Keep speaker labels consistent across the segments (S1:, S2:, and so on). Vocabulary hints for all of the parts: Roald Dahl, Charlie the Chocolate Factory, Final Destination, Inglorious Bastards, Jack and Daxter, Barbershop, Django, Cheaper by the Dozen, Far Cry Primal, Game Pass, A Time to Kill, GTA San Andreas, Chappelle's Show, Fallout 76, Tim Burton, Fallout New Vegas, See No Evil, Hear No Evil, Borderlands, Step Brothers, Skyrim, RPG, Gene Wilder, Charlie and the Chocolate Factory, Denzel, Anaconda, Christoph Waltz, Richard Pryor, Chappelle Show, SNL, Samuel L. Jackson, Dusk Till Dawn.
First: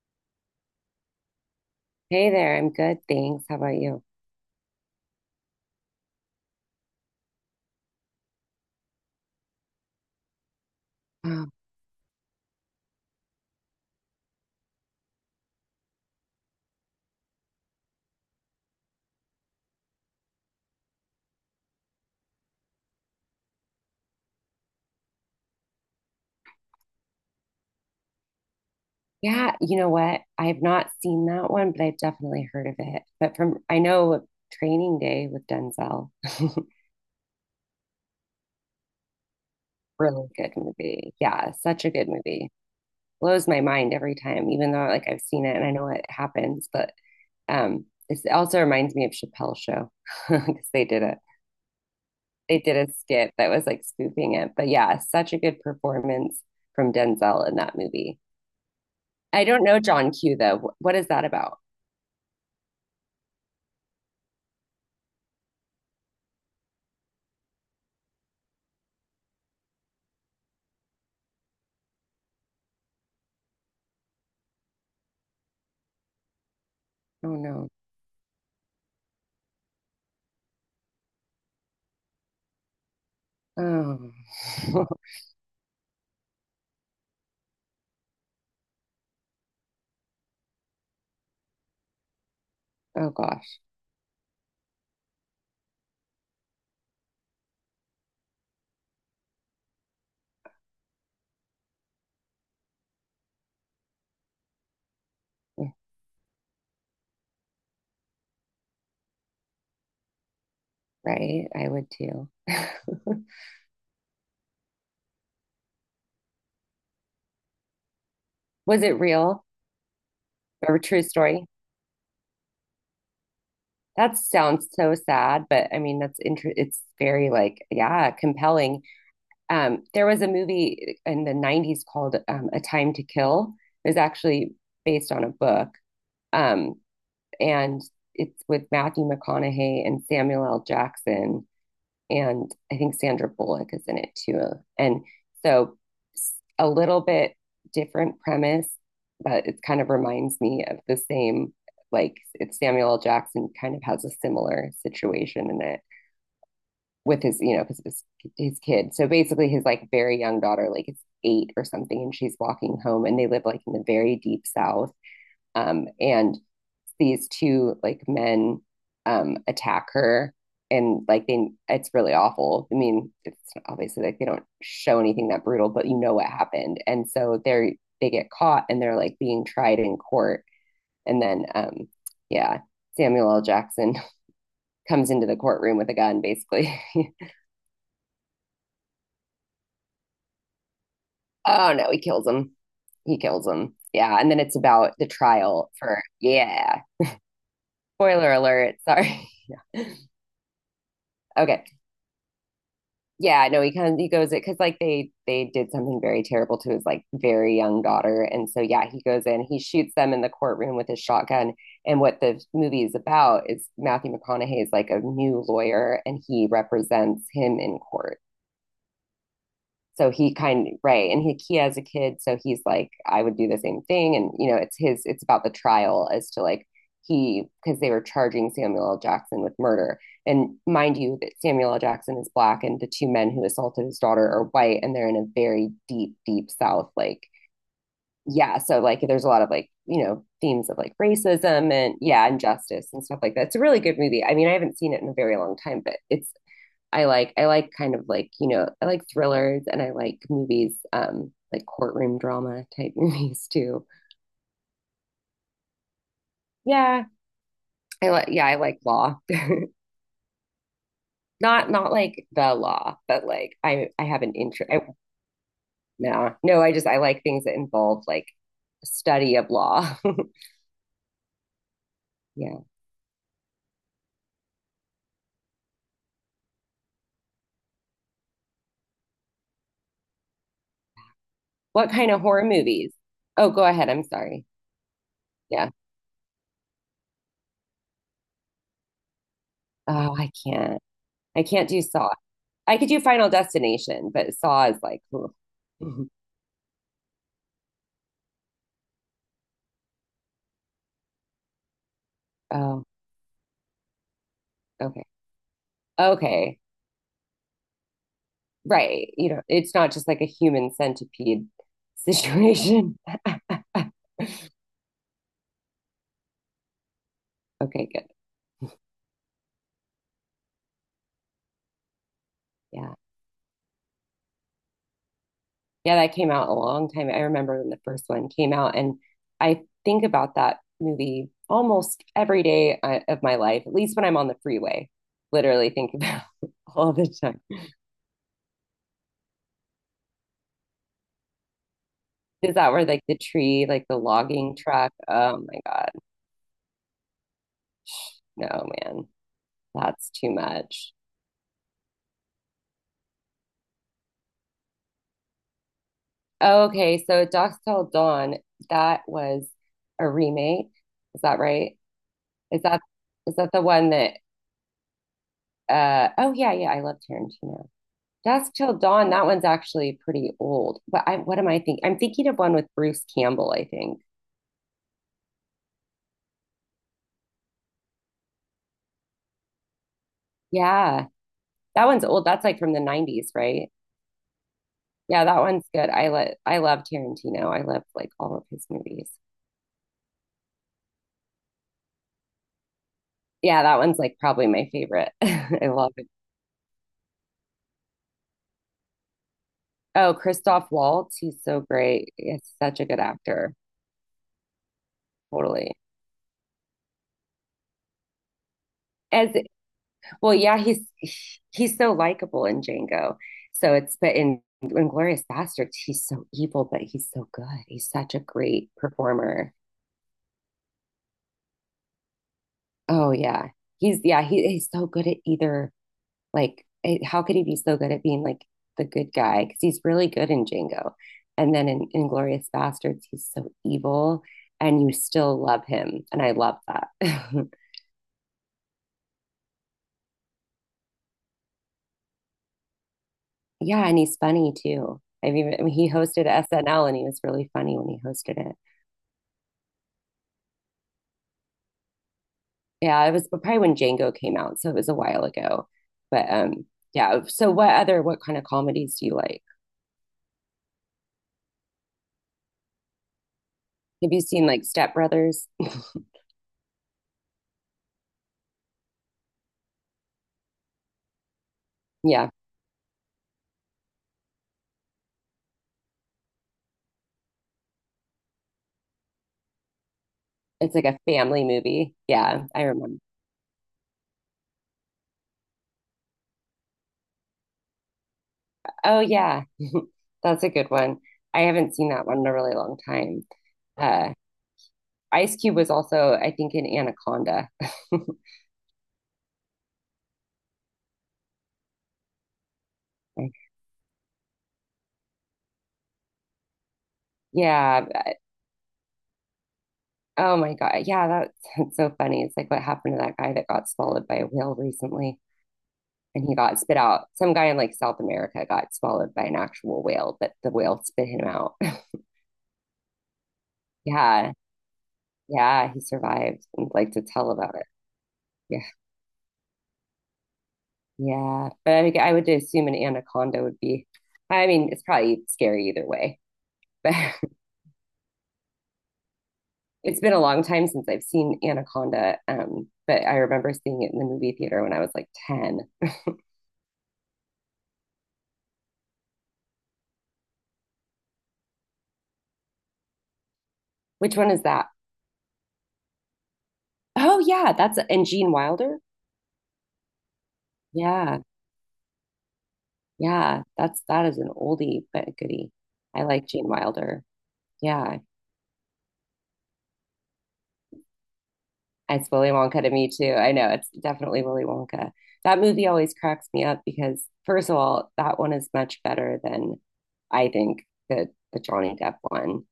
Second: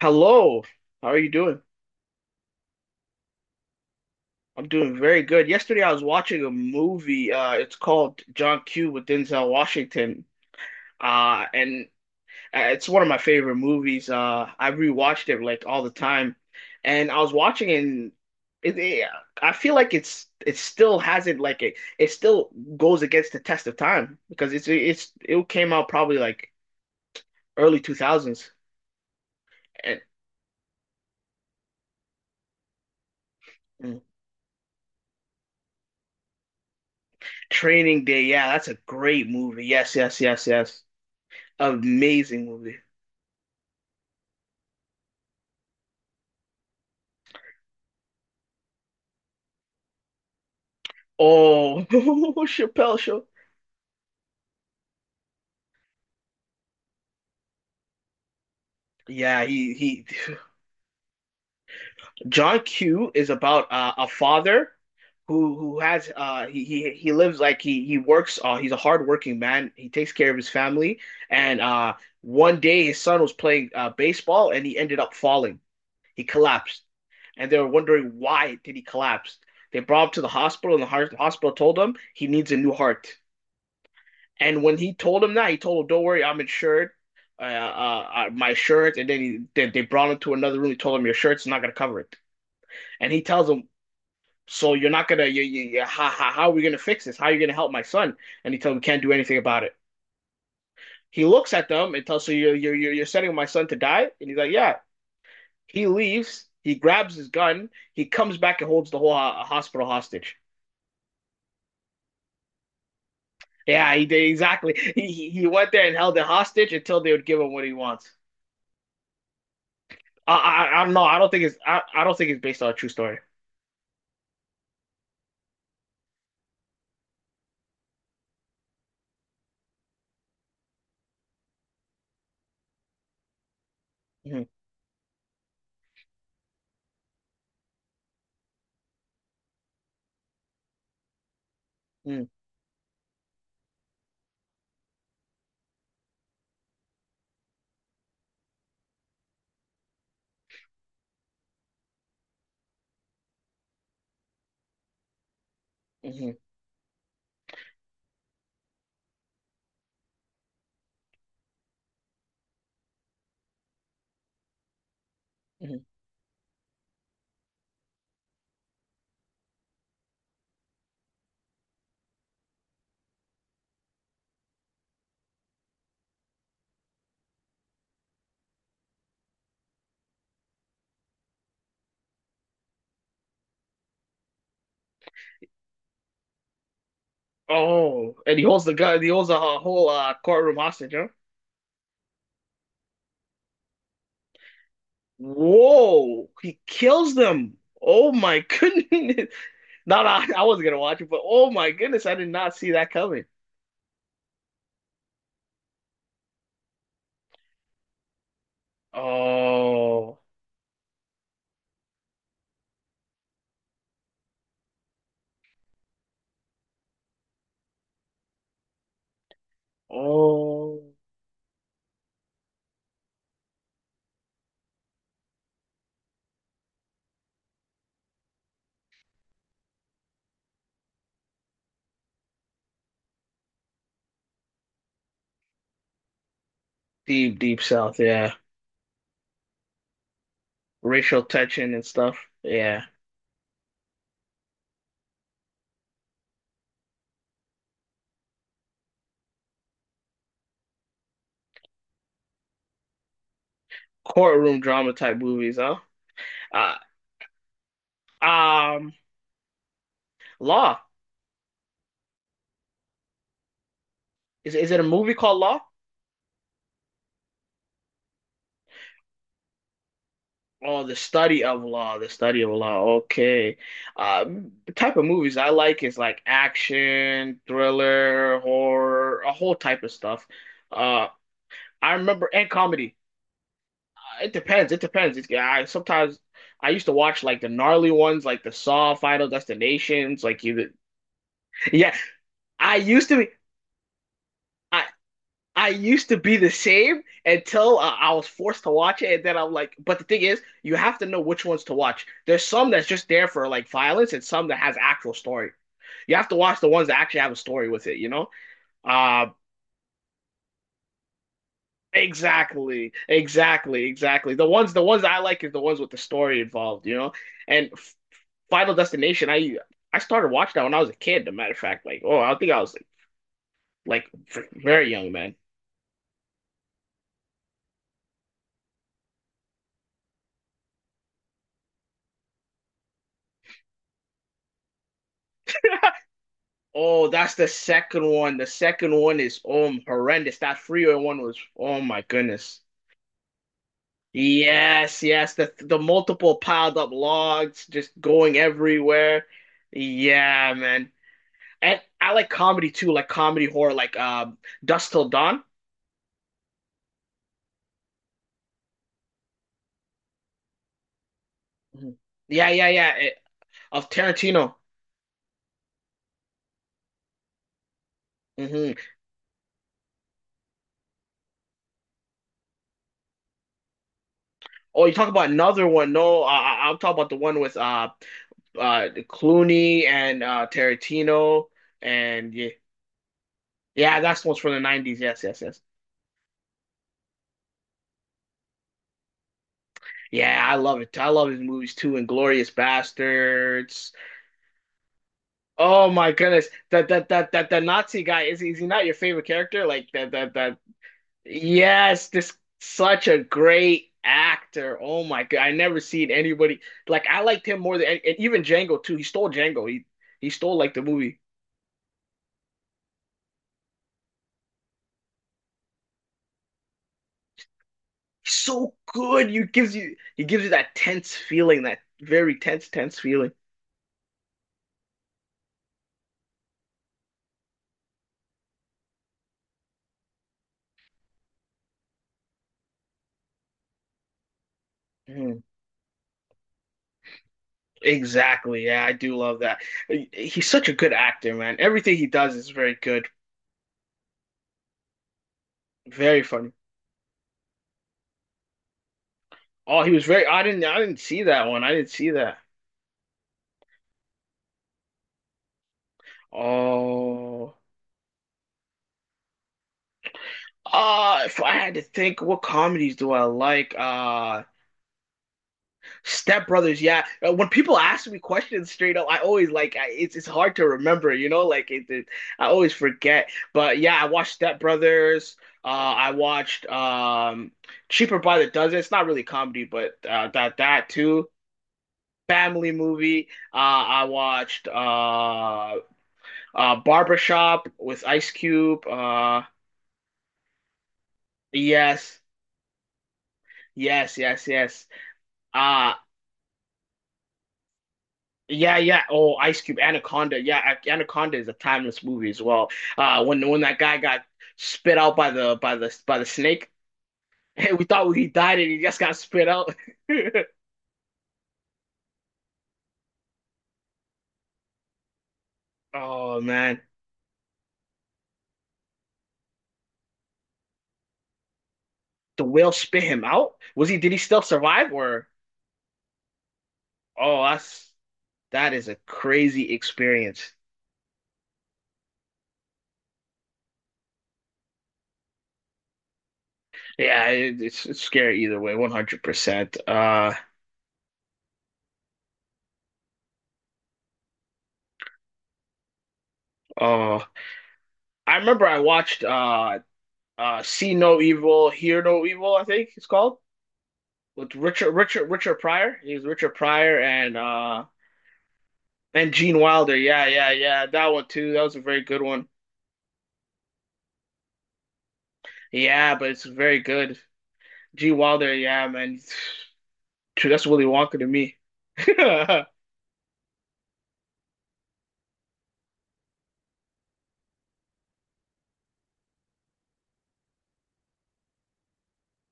S1: Hello, how are you doing?
S2: Hey there, I'm good, thanks. How about you?
S1: I'm doing very good. Yesterday I was watching a movie. It's called John Q with Denzel Washington.
S2: Oh,
S1: And it's one of my favorite movies. I rewatched it like all the time, and I was watching it. And it, it- I feel like it still hasn't like it. It still goes against the test of time because it came out probably like early 2000s.
S2: yeah, you know
S1: And
S2: what? I have not seen that one, but I've definitely heard of it. But from I
S1: mm,
S2: know Training Day with Denzel,
S1: Training Day, yeah, that's a great movie. Yes, yes,
S2: really
S1: yes,
S2: good
S1: yes.
S2: movie. Yeah, such a good
S1: Amazing
S2: movie.
S1: movie.
S2: Blows my mind every time, even though like I've seen it and I know what happens. But it also reminds me of Chappelle's show because they did a
S1: Oh,
S2: they did a
S1: Chappelle Show.
S2: skit that was like spoofing it. But yeah, such a good performance from Denzel in that movie.
S1: Yeah,
S2: I don't
S1: he
S2: know
S1: he.
S2: John Q though. What is that about?
S1: John Q is about a father who has he lives like he works he's a hardworking man. He takes care of his family and one day his son was playing baseball and he ended up falling. He collapsed
S2: Oh
S1: and they were
S2: no.
S1: wondering why did he collapse. They brought him to the hospital and the hospital told him he needs a new heart.
S2: Oh.
S1: And when he told him that, he told him, "Don't worry, I'm insured. My insurance." And then then they brought him to another room. He told him, "Your shirt's not gonna cover it."
S2: Oh
S1: And he tells
S2: gosh.
S1: him, "So you're not gonna, you, how are we gonna fix this? How are you gonna help my son?" And he tells him, "We can't do anything about it." He looks at them and tells, "So you're you're sending my son to die?" And he's like, "Yeah." He leaves. He grabs his gun. He comes back and holds the whole ho hospital hostage.
S2: Right? I would too.
S1: Yeah, he did exactly. He went there and held it hostage until they would give him what he wants.
S2: Was it real
S1: I,
S2: or
S1: I,
S2: a
S1: I don't
S2: true
S1: know. I don't think
S2: story?
S1: it's. I don't think it's based on a true story.
S2: That sounds so sad, but I mean that's inter it's very like, yeah, compelling. There was a movie in the 90s called A Time to Kill. It was
S1: hmm
S2: actually based on a book. Um And it's with Matthew McConaughey and Samuel L. Jackson.
S1: hmm
S2: And I think Sandra Bullock is in it too. And so a little bit different premise, but it kind of reminds me of the same. Like, it's Samuel L. Jackson kind of has a similar situation in it
S1: hmm
S2: with because his kid. So basically, his like very young daughter, like it's 8 or something, and she's walking home, and they live like in the very deep south.
S1: hmm
S2: And these two like men attack her, and like they it's really awful. I mean, it's obviously like they don't show anything that brutal, but you know what happened. And so they get caught, and they're like being tried in court. And then yeah, Samuel L. Jackson comes into the courtroom with a gun basically.
S1: Oh, and he holds the gun. He holds a whole courtroom hostage. Huh?
S2: Oh no, he kills him, he kills him, yeah. And then it's about the trial for,
S1: Whoa! He
S2: yeah.
S1: kills them. Oh
S2: Spoiler
S1: my
S2: alert,
S1: goodness!
S2: sorry. Yeah.
S1: Not I wasn't gonna watch it, but oh my
S2: Okay,
S1: goodness, I did not see that coming.
S2: yeah, no, he goes it because like they did something very terrible to his like very young daughter. And so yeah, he goes in, he shoots them
S1: Oh,
S2: in the courtroom with his shotgun, and what the movie is about is Matthew McConaughey is like a new lawyer, and he represents him in court. So he kind of,
S1: oh,
S2: right, and he has a kid, so he's like, I would do the same thing. And it's about the trial as to like, he because they were charging Samuel L. Jackson with murder. And mind you that Samuel L. Jackson is black, and the two men who assaulted his daughter are white, and they're in a very deep, deep south, like.
S1: Deep, deep south. Yeah,
S2: Yeah, so like, there's a lot of like, you know, themes of like
S1: racial tension
S2: racism
S1: and
S2: and,
S1: stuff.
S2: yeah,
S1: Yeah,
S2: injustice and stuff like that. It's a really good movie. I mean, I haven't seen it in a very long time, but it's I like kind of like, I like thrillers, and I like movies, like courtroom drama type movies too.
S1: courtroom drama type movies. Huh? Uh,
S2: Yeah. I like, yeah, I like
S1: um,
S2: law.
S1: Law.
S2: Not not like the law, but like I have an
S1: Is
S2: interest.
S1: it a movie called Law?
S2: No, no, I just I like things that involve like study of law.
S1: Oh, the study of law, the study of
S2: Yeah.
S1: law. Okay. The type of movies I like is like action, thriller, horror, a whole type of stuff. Uh,
S2: What
S1: I
S2: kind of
S1: remember
S2: horror
S1: and
S2: movies?
S1: comedy.
S2: Oh, go ahead. I'm
S1: It
S2: sorry.
S1: depends. It depends. It's, yeah, I
S2: Yeah.
S1: sometimes I used to watch like the gnarly ones, like the Saw, Final
S2: Oh,
S1: Destinations,
S2: I
S1: like you.
S2: can't. I can't do
S1: Yeah,
S2: Saw.
S1: I
S2: I could do
S1: used to be.
S2: Final Destination, but Saw is
S1: I
S2: like, ugh.
S1: I
S2: Mhm.
S1: used to be the same until I was forced to watch it, and then I'm like, but the thing is, you have to know which ones to watch. There's some
S2: Oh,
S1: that's just there for like violence, and some that has
S2: okay.
S1: actual story. You have to
S2: Okay.
S1: watch the ones that actually have a story with it, you know?
S2: Right,
S1: Uh,
S2: it's not just like a human centipede
S1: exactly,
S2: situation.
S1: exactly, exactly. The ones that I like is the ones with the story involved, you know? And
S2: Okay, good.
S1: Final Destination, I started watching that when I was a kid. As a matter of fact, like, oh, I think I was
S2: Yeah,
S1: like very young, man.
S2: yeah, that came out a long time. I remember when the first one came out, and I think about that movie almost every day of my life, at least when I'm on the freeway. Literally think about it all
S1: Oh,
S2: the
S1: that's
S2: time.
S1: the second one. The second one is horrendous. That freeway one was oh my
S2: Is
S1: goodness.
S2: that where like the tree, like the logging truck?
S1: Yes, yes.
S2: Oh
S1: The
S2: my god.
S1: multiple piled up logs just going
S2: No, man.
S1: everywhere.
S2: That's too
S1: Yeah, man.
S2: much.
S1: And I like comedy too, like comedy horror, like Dust Till Dawn.
S2: Oh, okay, so Dusk Till Dawn, that was a remake. Is that right?
S1: Mhm. Yeah,
S2: Is
S1: yeah,
S2: that
S1: yeah.
S2: is that the
S1: Of
S2: one that
S1: Tarantino.
S2: oh yeah, yeah, I love Tarantino. Dusk
S1: hmm
S2: Till Dawn, that one's actually pretty old. But I what am I thinking? I'm thinking of one with Bruce Campbell, I think.
S1: Oh, you talk about another one? No, I'll talk about the one with Clooney and
S2: Yeah.
S1: Tarantino
S2: That one's old.
S1: and
S2: That's
S1: yeah,
S2: like from the 90s, right?
S1: yeah, that's what's from the 90s. Yes,
S2: Yeah, that
S1: yes, yes.
S2: one's good. I love Tarantino. I love like all of his movies.
S1: Yeah, I love it. I love his movies too. Inglorious
S2: Yeah, that
S1: Bastards.
S2: one's like probably my favorite. I
S1: Oh
S2: love it.
S1: my goodness. That Nazi guy is he not your favorite character? Like
S2: Oh,
S1: that
S2: Christoph Waltz, he's so
S1: yes,
S2: great.
S1: this
S2: He's such a good
S1: such a
S2: actor.
S1: great actor. Oh my God. I
S2: Totally.
S1: never seen anybody like I liked him more than and even Django too. He stole
S2: As
S1: Django. He
S2: well,
S1: stole
S2: yeah,
S1: like
S2: he's
S1: the movie.
S2: he's so likable in Django. So it's But in Inglorious Bastards, he's so evil, but he's so good. He's such a
S1: He's
S2: great
S1: so good. You
S2: performer.
S1: gives you He gives you that tense feeling, that very tense, tense
S2: Oh
S1: feeling.
S2: yeah, he's yeah, he's so good at either, like, how could he be so good at being like the good guy? Because he's really good in Django, and then in Inglorious Bastards, he's so evil, and you still
S1: Hmm.
S2: love him, and I love that.
S1: Exactly. Yeah, I do love that. He's such a good actor, man. Everything he does is very good,
S2: Yeah, and he's funny too. I mean, he
S1: very
S2: hosted
S1: funny.
S2: SNL, and he was really funny when he hosted it.
S1: Oh, he was very. I didn't see that one. I didn't see that.
S2: Yeah, it was probably when Django came out, so it was a while ago. But yeah. So
S1: Oh.
S2: what kind of comedies do you like?
S1: If I had to think, what comedies do I like?
S2: Have you seen like Step Brothers?
S1: Step Brothers, yeah. When people ask me questions straight up, I always like it's hard to remember, you know, like it
S2: Yeah,
S1: I always forget. But yeah, I watched Step Brothers. I watched Cheaper by the Dozen. It's not really comedy, but
S2: it's like
S1: that
S2: a
S1: too.
S2: family movie. Yeah, I
S1: Family
S2: remember.
S1: movie. I watched Barbershop with Ice Cube.
S2: Oh yeah, that's a good one. I haven't seen that one
S1: Yes,
S2: in a really long time. Uh,
S1: yes, yes, yes.
S2: Ice Cube was
S1: Uh,
S2: also, I think, in Anaconda.
S1: Yeah, yeah. Oh, Ice Cube, Anaconda. Yeah, Anaconda is a timeless movie as well. When that guy got spit out by the by the by the snake, we
S2: Yeah,
S1: thought he died and he just got spit out.
S2: oh my God. Yeah, that's, that's so funny. It's like what happened to that guy that got swallowed by a whale recently, and he
S1: Oh
S2: got spit
S1: man,
S2: out. Some guy in like South America got swallowed by an actual whale, but the whale spit him out.
S1: the whale spit him out? Was he? Did he
S2: Yeah.
S1: still survive? Or
S2: Yeah. He survived and like to tell
S1: oh,
S2: about it.
S1: that's
S2: Yeah.
S1: that is a crazy experience.
S2: Yeah. But I would assume an anaconda would be, I mean, it's probably scary either way. But
S1: Yeah, it's scary either way, 100%.
S2: it's been a long time since I've seen anaconda. But I remember seeing it in the movie theater when I was like 10.
S1: Oh, I remember I watched See No Evil, Hear No Evil, I think it's called.
S2: Which one is
S1: With
S2: that?
S1: Richard Pryor. He was Richard Pryor
S2: Oh yeah, that's and Gene Wilder.
S1: and Gene Wilder. Yeah, yeah, yeah. That
S2: Yeah,
S1: one too. That was a very good one.
S2: yeah, that is an oldie but a goodie. I
S1: Yeah,
S2: like
S1: but it's
S2: Gene
S1: very
S2: Wilder.
S1: good.
S2: Yeah,
S1: Gene Wilder. Yeah, man. True. That's Willy Wonka to me.
S2: it's Willy
S1: hmm
S2: Wonka to me too. I know it's definitely Willy Wonka. That movie always cracks me up because, first of all, that one is much better than, I think, the Johnny Depp one.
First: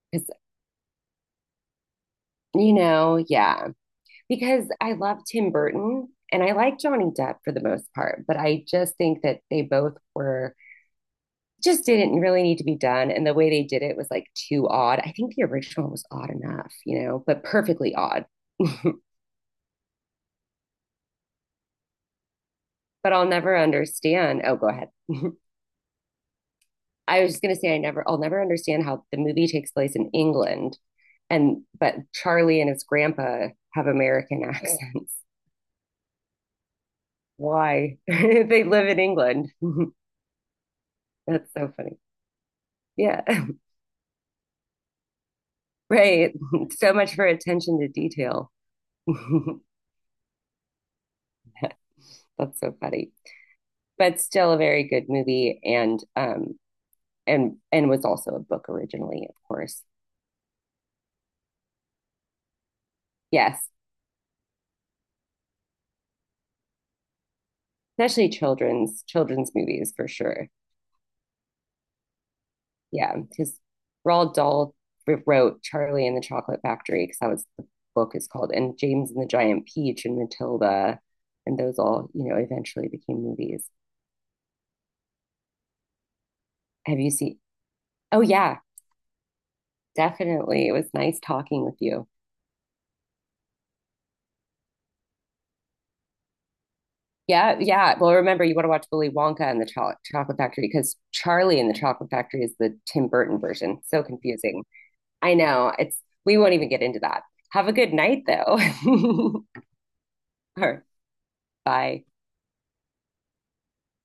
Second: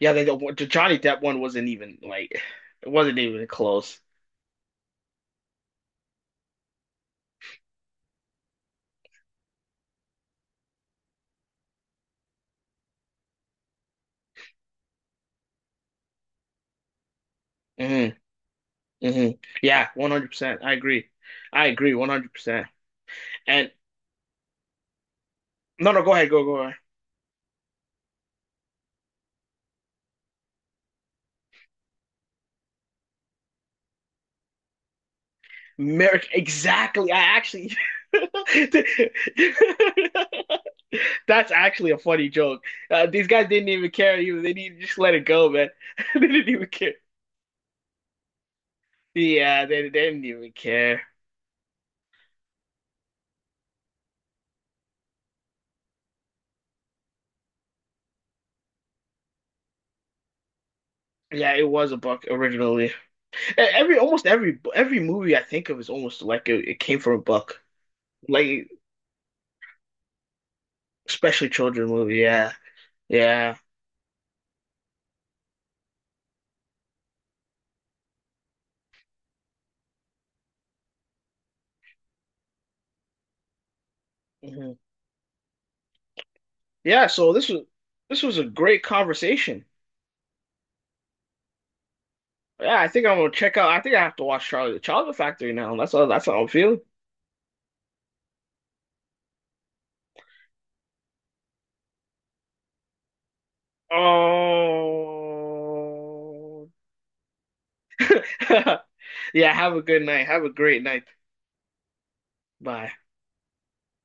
S1: Yeah,
S2: Because,
S1: the Johnny Depp one wasn't even like it wasn't even
S2: yeah,
S1: close.
S2: because I love Tim Burton and I like Johnny Depp for the most part, but I just think that they both were just didn't really need to be done. And the way they did it was like too odd. I think the original was odd enough, you know, but perfectly
S1: hmm
S2: odd. But
S1: hmm Yeah, 100%. I agree. I agree 100%.
S2: I'll never
S1: And
S2: understand. Oh, go ahead.
S1: no, No, go ahead, go.
S2: I was just going to say, I'll never understand how the movie takes place in England. But Charlie and his grandpa have American accents.
S1: Merrick, exactly. I actually
S2: Why? They live in England.
S1: that's
S2: That's so
S1: actually a
S2: funny.
S1: funny joke.
S2: Yeah.
S1: These guys didn't even care. They didn't just let it go, man. They
S2: Right.
S1: didn't even care.
S2: So much for attention to detail.
S1: Yeah, they didn't even care.
S2: That's so funny. But still a very good movie, and was also a book originally, of course.
S1: Yeah, it was a book originally.
S2: Yes,
S1: Every almost every movie I think of is almost like it came from a book,
S2: especially
S1: like
S2: children's movies for sure.
S1: especially children movie. Yeah,
S2: Yeah,
S1: yeah,
S2: because Roald Dahl wrote Charlie and the Chocolate Factory, because that was the book is called, and James and the Giant Peach and Matilda, and those all, eventually became movies.
S1: hmm
S2: Have
S1: yeah.
S2: you
S1: So
S2: seen? Oh
S1: this was a
S2: yeah,
S1: great conversation.
S2: definitely. It was nice talking with you.
S1: Yeah, I think I'm gonna check out. I think I have to watch Charlie the Chocolate Factory now. That's all. That's how I'm feeling.
S2: Yeah, yeah. Well, remember, you want to watch Willy Wonka and the Chocolate Factory, because Charlie and the Chocolate Factory is the Tim Burton version. So confusing. I know. It's We won't
S1: Oh.
S2: even get into that. Have a good night though. All
S1: Yeah, have a good night. Have a
S2: right.
S1: great night.
S2: Bye.
S1: Bye.